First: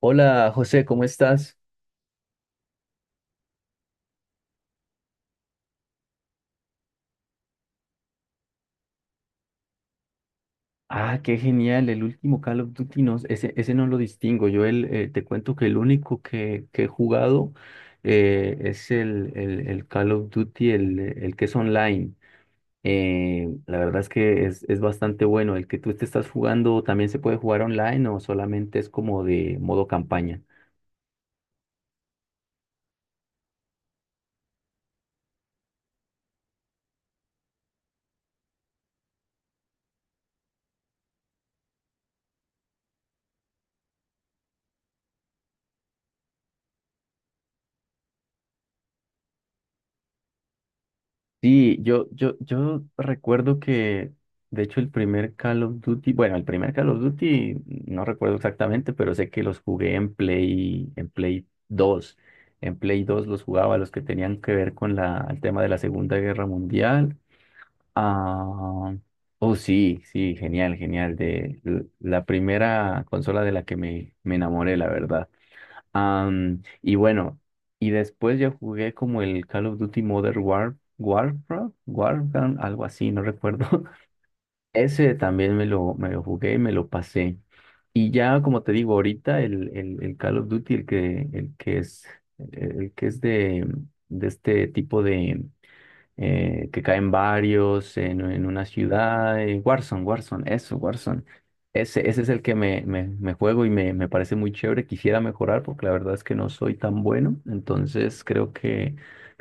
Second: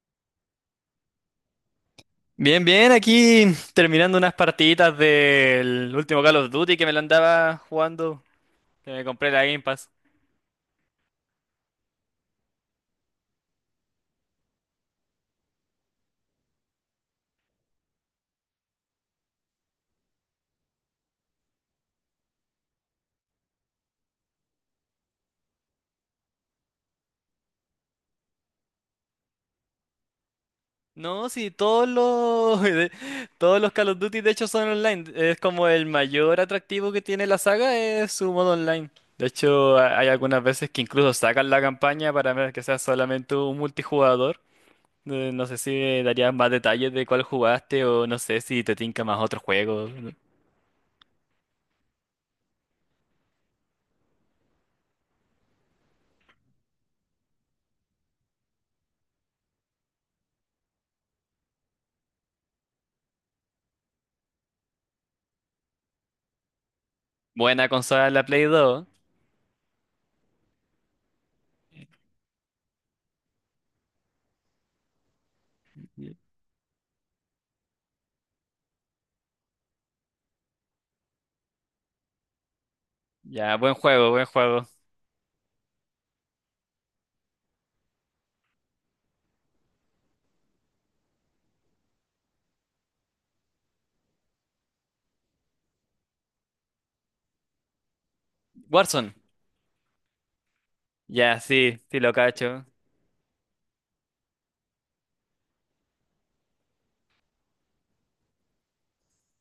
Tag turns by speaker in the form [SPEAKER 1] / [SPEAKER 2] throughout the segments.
[SPEAKER 1] Hola José, ¿cómo estás?
[SPEAKER 2] Bien, bien, aquí terminando unas partiditas del último Call of Duty que me lo andaba jugando, que me compré la Game Pass.
[SPEAKER 1] Ah, qué genial, el último Call of Duty, no, ese no lo distingo. Yo te cuento que el único que he jugado es el Call of Duty, el que es online. La verdad es que es bastante bueno. ¿El que tú te estás jugando también se puede jugar online o solamente es como de modo campaña?
[SPEAKER 2] No, sí, todos los todos los Call of Duty de hecho son online. Es como el mayor atractivo que tiene la saga es su modo online. De hecho, hay algunas veces que incluso sacan la campaña para ver que sea solamente un multijugador. No sé si darías más detalles de cuál jugaste o no sé si te tinca más otro juego.
[SPEAKER 1] Sí, yo recuerdo que, de hecho, el primer Call of Duty, bueno, el primer Call of Duty, no recuerdo exactamente, pero sé que los jugué en Play dos. En Play dos los jugaba, los que tenían que ver con el tema de la Segunda Guerra Mundial.
[SPEAKER 2] Buena consola la Play 2.
[SPEAKER 1] Ah, oh, sí, sí, genial, genial. La primera consola de la que me enamoré, la verdad. Y bueno, y después ya jugué como el Call of Duty Warfare, algo así, no
[SPEAKER 2] Ya,
[SPEAKER 1] recuerdo.
[SPEAKER 2] buen juego, buen juego.
[SPEAKER 1] Ese también me lo jugué y me lo pasé. Y ya, como te digo, ahorita el Call of Duty, el que es, el que es de, de este tipo de que caen varios en una
[SPEAKER 2] Warzone.
[SPEAKER 1] ciudad. Eso, Warzone.
[SPEAKER 2] Ya, sí, sí lo
[SPEAKER 1] Ese es el que
[SPEAKER 2] cacho.
[SPEAKER 1] me juego y me parece muy chévere. Quisiera mejorar porque la verdad es que no soy tan bueno. Entonces creo que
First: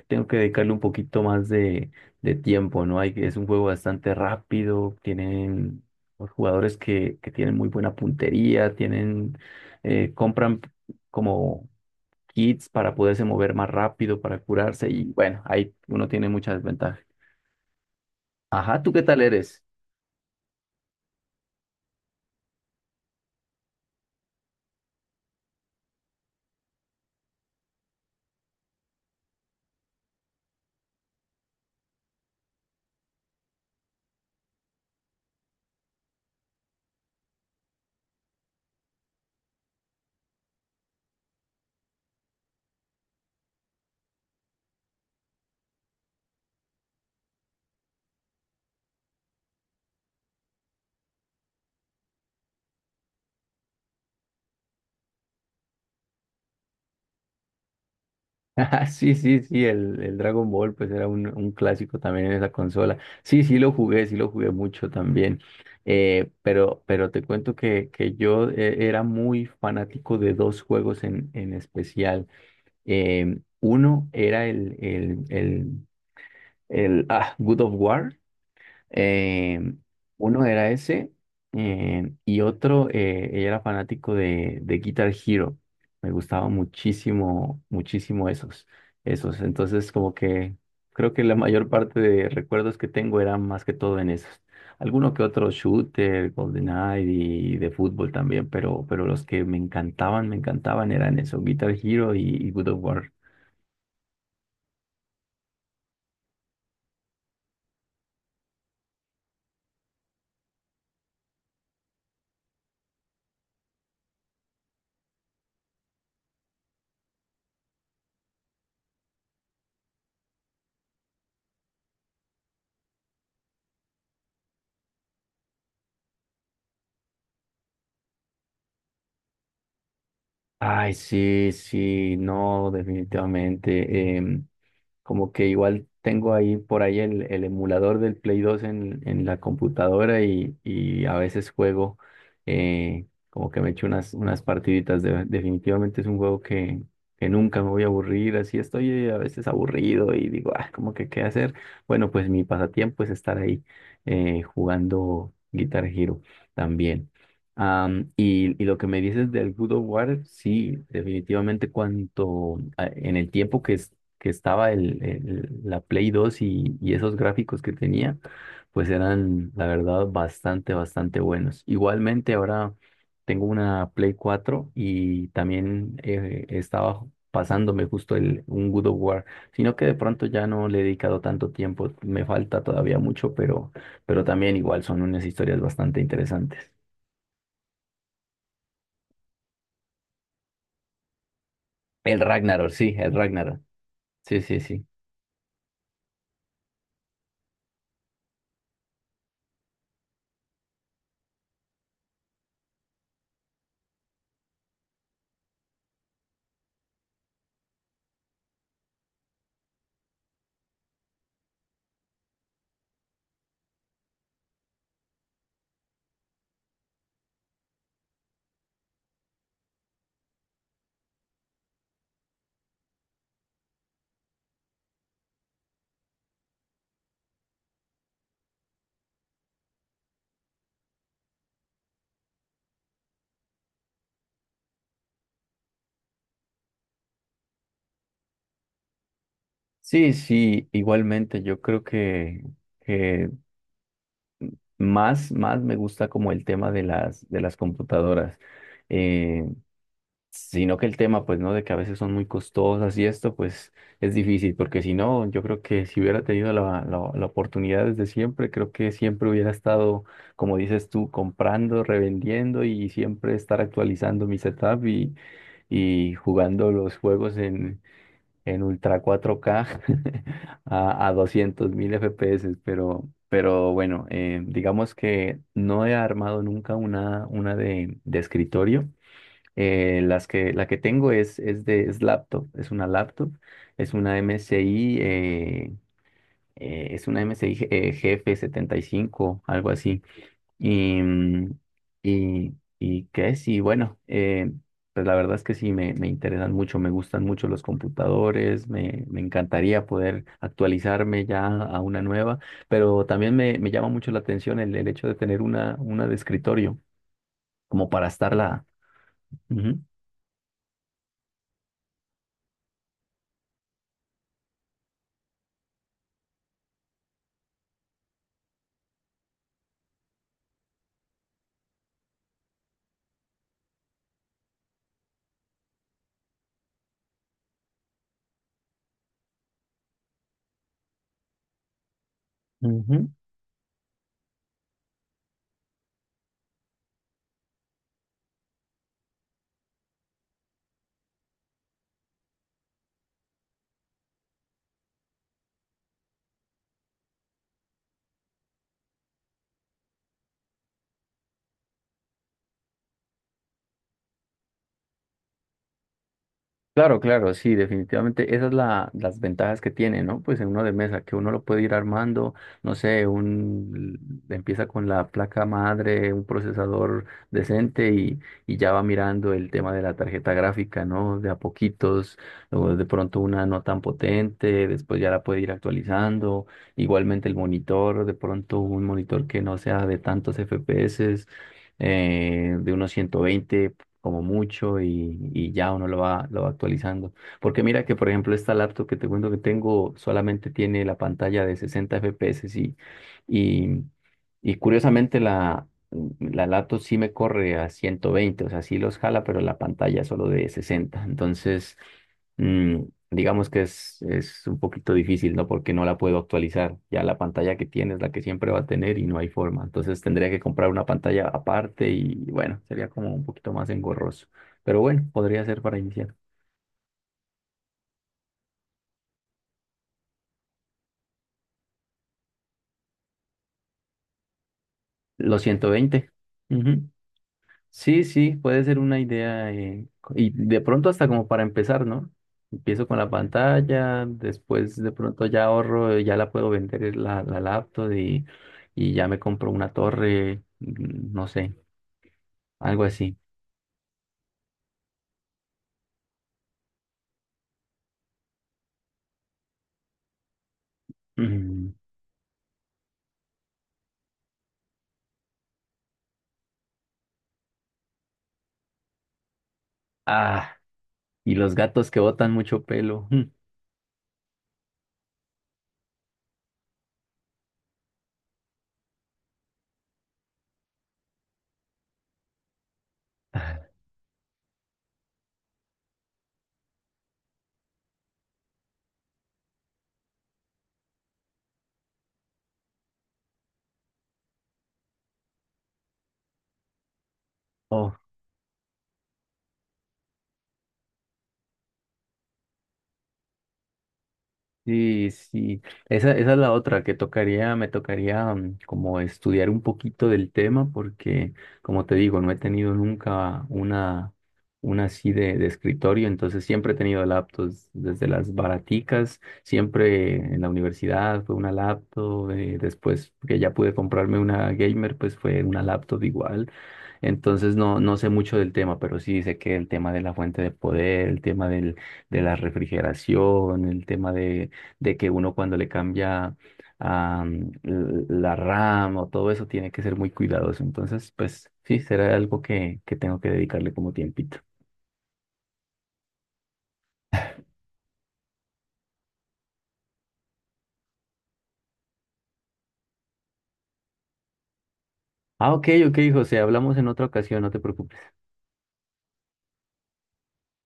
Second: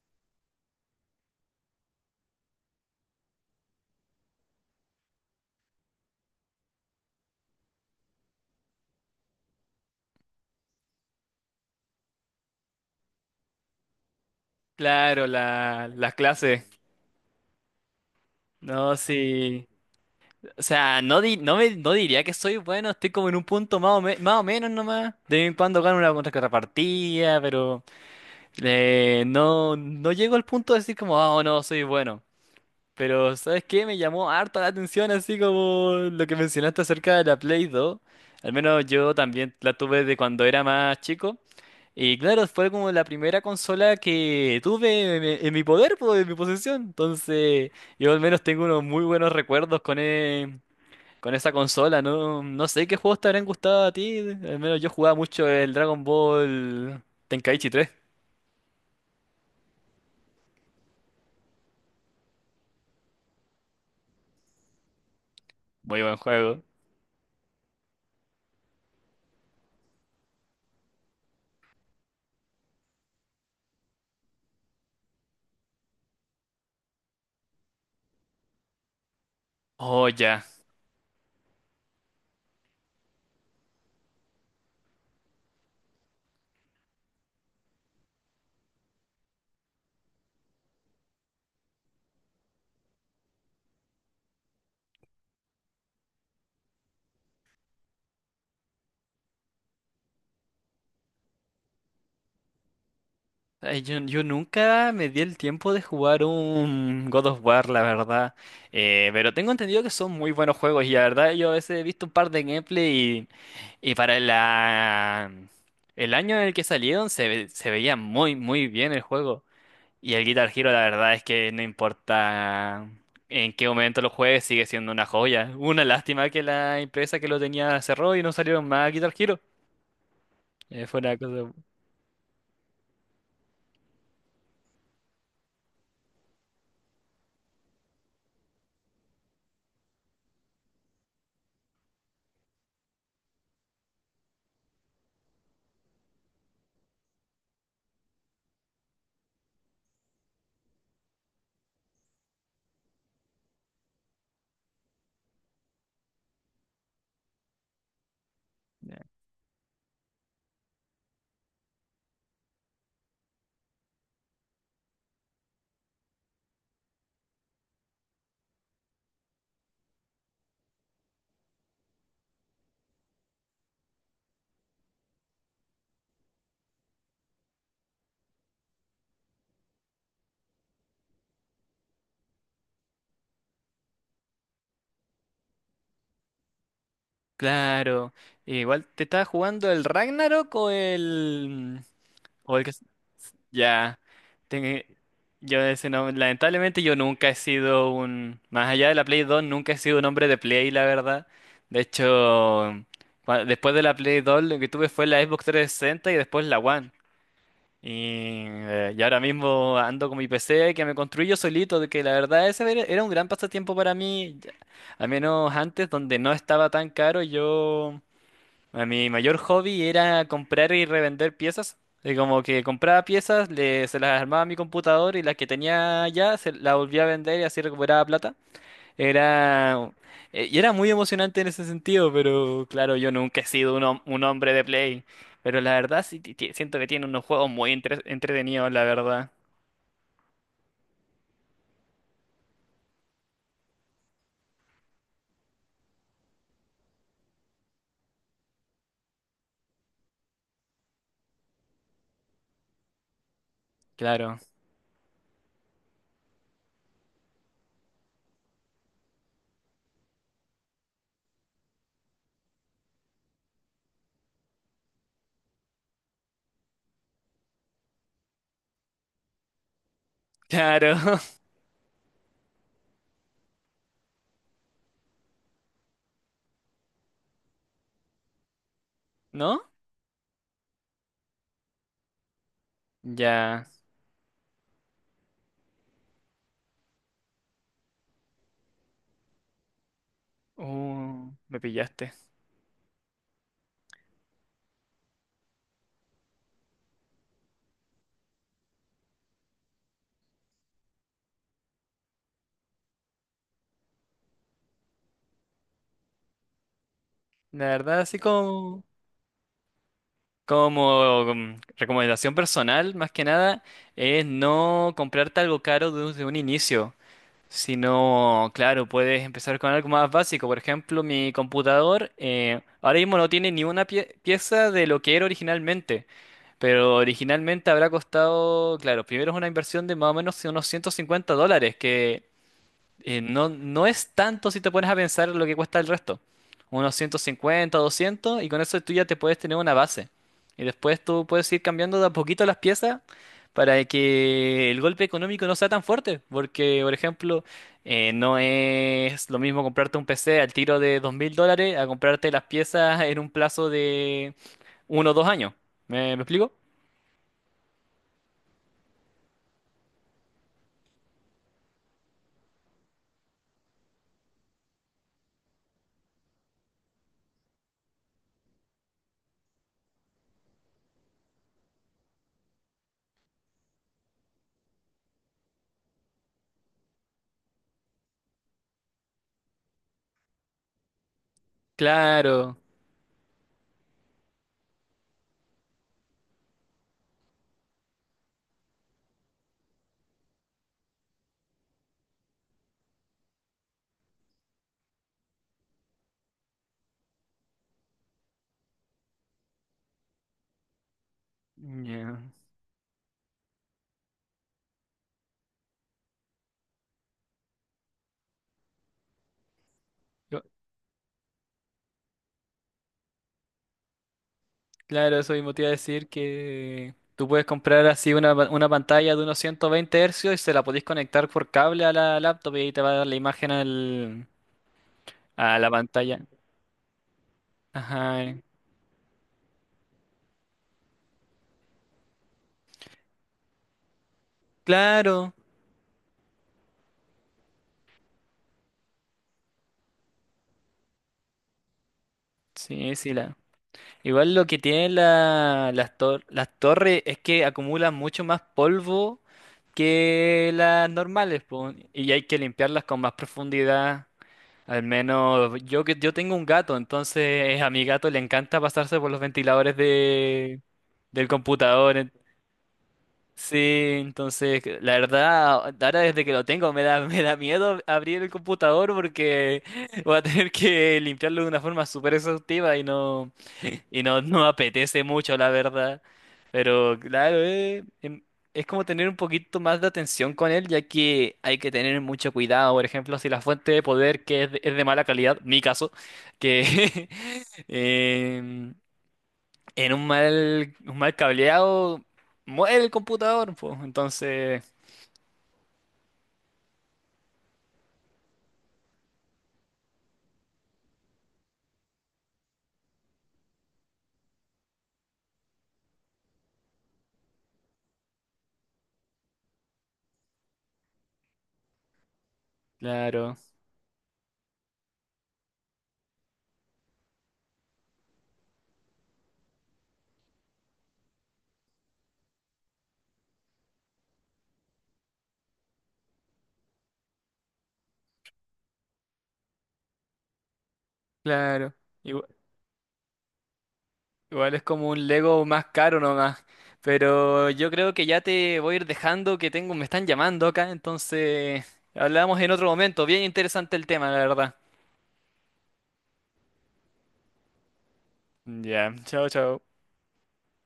[SPEAKER 1] tengo que dedicarle un poquito más de tiempo, ¿no? Es un juego bastante rápido. Tienen los jugadores que tienen muy buena puntería, compran como kits para poderse mover más rápido, para curarse y
[SPEAKER 2] Claro,
[SPEAKER 1] bueno, ahí
[SPEAKER 2] la,
[SPEAKER 1] uno
[SPEAKER 2] las
[SPEAKER 1] tiene mucha
[SPEAKER 2] clases.
[SPEAKER 1] desventaja. Ajá, ¿tú
[SPEAKER 2] No,
[SPEAKER 1] qué tal eres?
[SPEAKER 2] sí. O sea, no, no, no diría que soy bueno, estoy como en un punto más o, más o menos nomás. De vez en cuando gano una contrapartida, pero no, no llego al punto de decir como, ah, oh, no, soy bueno. Pero, ¿sabes qué? Me llamó harta la atención, así como lo que mencionaste acerca de la Play 2. Al menos yo también la tuve de cuando era más chico. Y claro, fue como la primera consola que tuve en mi poder, pues, en mi posesión. Entonces, yo al menos tengo unos muy buenos recuerdos con, con esa consola. No, no sé qué juegos te habrán gustado a ti. Al menos yo jugaba mucho el Dragon Ball Tenkaichi tres.
[SPEAKER 1] Ah, sí, sí, sí, el Dragon Ball pues era un clásico también en esa consola. Sí, sí lo jugué mucho también.
[SPEAKER 2] Muy buen juego.
[SPEAKER 1] Pero te cuento que yo era muy fanático de dos juegos en especial. Uno era el God of War. Eh,
[SPEAKER 2] Oh, ya.
[SPEAKER 1] uno era ese Y otro, ella era fanático de Guitar Hero. Me gustaba muchísimo, muchísimo esos. Entonces, como que creo que la mayor parte de recuerdos que tengo eran más que todo en esos. Alguno que otro shooter, GoldenEye y de fútbol también, pero los que me encantaban eran esos Guitar Hero y Good of War.
[SPEAKER 2] Ay, yo nunca me di el tiempo de jugar un God of War, la verdad. Pero tengo entendido que son muy buenos juegos y la verdad yo a veces he visto un par de gameplay y para el año en el que salieron se veía muy muy bien el juego. Y el Guitar Hero la verdad es que no importa en qué momento lo juegues, sigue siendo una joya. Una lástima que la empresa que lo tenía cerró y no salieron más Guitar Hero.
[SPEAKER 1] Ay,
[SPEAKER 2] Fue una
[SPEAKER 1] sí,
[SPEAKER 2] cosa...
[SPEAKER 1] sí, no, definitivamente. Como que igual tengo ahí por ahí el emulador del Play dos en la computadora y a veces juego, como que me echo unas partiditas. De- definitivamente es un juego que nunca me voy a aburrir, así estoy a veces aburrido y digo, ah, como que qué hacer. Bueno, pues mi pasatiempo es estar ahí jugando Guitar Hero también. Y, y lo que me dices del Good of War, sí, definitivamente cuanto en el tiempo que es que estaba la Play dos y esos gráficos que tenía, pues eran, la verdad, bastante, bastante buenos. Igualmente, ahora tengo una Play 4 y también estaba pasándome justo un God of War, sino que de pronto ya no le he dedicado tanto tiempo, me falta todavía mucho, pero también igual son unas historias bastante interesantes.
[SPEAKER 2] Claro. Igual, ¿te estaba jugando el Ragnarok o el que...
[SPEAKER 1] El Ragnarok.
[SPEAKER 2] Ya.
[SPEAKER 1] Sí, sí, sí.
[SPEAKER 2] Ten- Yo ese no... Lamentablemente yo nunca he sido un... Más allá de la Play 2, nunca he sido un hombre de Play, la verdad. De hecho, después de la Play 2 lo que tuve fue la Xbox 360 y después la One. Y ahora mismo ando con mi PC que me construí yo solito, de que la verdad ese era un gran pasatiempo para mí. Ya- Al menos antes, donde no estaba tan caro, yo... A mi mayor hobby era comprar y revender piezas. Y como que compraba piezas, se las armaba a mi computador y las que tenía ya se las volvía a vender y así recuperaba plata. Era, y era muy emocionante en ese sentido, pero claro, yo nunca he sido un, un hombre de Play. Pero la verdad sí siento que tiene unos juegos muy entretenidos, la verdad.
[SPEAKER 1] Sí, sí, igualmente yo creo que más, más me gusta como el tema de de las computadoras, eh, sino que el tema, pues, ¿no? De que a veces son muy costosas y esto, pues, es
[SPEAKER 2] Claro,
[SPEAKER 1] difícil, porque si no, yo creo que si hubiera tenido la oportunidad desde siempre, creo que siempre hubiera estado, como dices tú, comprando, revendiendo y siempre estar actualizando mi setup y jugando los juegos en Ultra 4K
[SPEAKER 2] claro,
[SPEAKER 1] a 200.000 FPS, pero bueno, digamos que no he armado nunca de escritorio.
[SPEAKER 2] ¿no?
[SPEAKER 1] La que tengo es laptop,
[SPEAKER 2] Ya.
[SPEAKER 1] es una MSI, es una MSI GF75, algo así. Y, mm,
[SPEAKER 2] Me pillaste.
[SPEAKER 1] y, y qué es, y bueno, pues la verdad es que sí, me interesan mucho, me gustan mucho los computadores, me encantaría poder actualizarme ya a una nueva, pero también me llama mucho la atención el hecho de tener una de escritorio,
[SPEAKER 2] La
[SPEAKER 1] como
[SPEAKER 2] verdad,
[SPEAKER 1] para
[SPEAKER 2] así
[SPEAKER 1] estarla.
[SPEAKER 2] como...
[SPEAKER 1] Ujú,
[SPEAKER 2] Como recomendación personal, más que nada, es no comprarte algo caro desde un inicio, sino, claro, puedes empezar con algo más básico. Por ejemplo, mi computador ahora mismo no tiene ni una pieza de lo que era originalmente, pero originalmente habrá costado, claro, primero es una inversión de más o menos unos $150, que
[SPEAKER 1] ujú.
[SPEAKER 2] no, no es tanto si te pones a pensar lo que cuesta el resto. Unos 150, 200 y con eso tú ya te puedes tener una base. Y después tú puedes ir cambiando de a poquito las piezas para que el golpe económico no sea tan fuerte. Porque, por ejemplo, no es lo mismo comprarte un PC al tiro de $2,000 a comprarte las piezas en un plazo de uno o dos años. Me explico?
[SPEAKER 1] Claro, claro, sí, definitivamente esas son las ventajas que tiene, ¿no? Pues en uno de mesa, que uno lo puede ir armando, no sé, empieza con la placa madre, un procesador decente y ya va mirando el tema de la tarjeta gráfica, ¿no? De a poquitos, luego de pronto una no tan potente, después ya la puede ir actualizando, igualmente el monitor, de pronto un monitor que no sea de tantos FPS,
[SPEAKER 2] Claro.
[SPEAKER 1] de unos 120 como mucho y ya uno lo va actualizando. Porque mira que, por ejemplo, esta laptop que te cuento que tengo solamente tiene la pantalla de 60 FPS y, y, y curiosamente la laptop sí me corre a ciento veinte, o sea, sí los jala, pero la pantalla solo de sesenta. Entonces, mm, digamos que es un poquito difícil, ¿no? Porque no la puedo actualizar. Ya la pantalla que tiene es la que siempre va a tener y no hay forma. Entonces tendría que
[SPEAKER 2] Ya.
[SPEAKER 1] comprar una pantalla aparte y bueno, sería como un poquito más engorroso. Pero bueno,
[SPEAKER 2] Claro, eso
[SPEAKER 1] podría
[SPEAKER 2] mismo
[SPEAKER 1] ser
[SPEAKER 2] te iba a
[SPEAKER 1] para
[SPEAKER 2] decir
[SPEAKER 1] iniciar.
[SPEAKER 2] que tú puedes comprar así una pantalla de unos 120 hercios y se la podéis conectar por cable a la laptop y ahí te va a dar la imagen
[SPEAKER 1] Los
[SPEAKER 2] a la
[SPEAKER 1] 120.
[SPEAKER 2] pantalla.
[SPEAKER 1] Ujú. Sí, sí,
[SPEAKER 2] Ajá.
[SPEAKER 1] puede ser una idea. Y de pronto hasta como para empezar, ¿no? Empiezo con la pantalla, después de pronto
[SPEAKER 2] Claro.
[SPEAKER 1] ya ahorro, ya la puedo vender la laptop y ya me compro una torre, mm, no sé, algo
[SPEAKER 2] Sí, sí,
[SPEAKER 1] así.
[SPEAKER 2] la. Igual lo que tienen las torres es que acumulan mucho más polvo que las normales,
[SPEAKER 1] Mm,
[SPEAKER 2] po, y hay que limpiarlas con más profundidad. Al menos yo tengo un gato, entonces a mi gato le encanta pasarse por los ventiladores
[SPEAKER 1] ah,
[SPEAKER 2] de del
[SPEAKER 1] y los gatos
[SPEAKER 2] computador.
[SPEAKER 1] que
[SPEAKER 2] En-
[SPEAKER 1] botan mucho pelo. Mm,
[SPEAKER 2] Sí, entonces la verdad, ahora desde que lo tengo me da me da miedo abrir el computador porque voy a tener que limpiarlo de una forma súper exhaustiva
[SPEAKER 1] ah,
[SPEAKER 2] y no, no me apetece mucho, la verdad. Pero claro, es como tener un poquito más de atención con él, ya que hay que tener mucho cuidado. Por ejemplo, si la fuente de poder que es es de mala calidad, mi caso, que
[SPEAKER 1] oh,
[SPEAKER 2] em, en un mal cableado muere el computador, pues. Entonces,
[SPEAKER 1] sí, sí, esa es la otra que tocaría, me tocaría mm, como estudiar un poquito del tema porque, como te digo, no he tenido nunca una así de escritorio, entonces siempre he tenido laptops, desde las baraticas, siempre en la universidad fue una laptop, después
[SPEAKER 2] claro,
[SPEAKER 1] que ya pude comprarme una gamer, pues fue una laptop igual, entonces no, no sé mucho del tema, pero sí sé que el tema de la fuente de poder, el tema de la refrigeración, el tema de que uno cuando le cambia la RAM o todo eso tiene que ser muy cuidadoso. Entonces, pues
[SPEAKER 2] claro.
[SPEAKER 1] sí, será algo que tengo que dedicarle como tiempito.
[SPEAKER 2] Igual es como un Lego más caro nomás. Pero yo creo que ya te voy a ir dejando, que tengo, me están llamando acá, entonces hablamos en otro momento. Bien interesante el tema, la verdad.
[SPEAKER 1] Ah, ok, ok, José, hablamos en otra ocasión, no te preocupes.
[SPEAKER 2] Ya, chao, chao.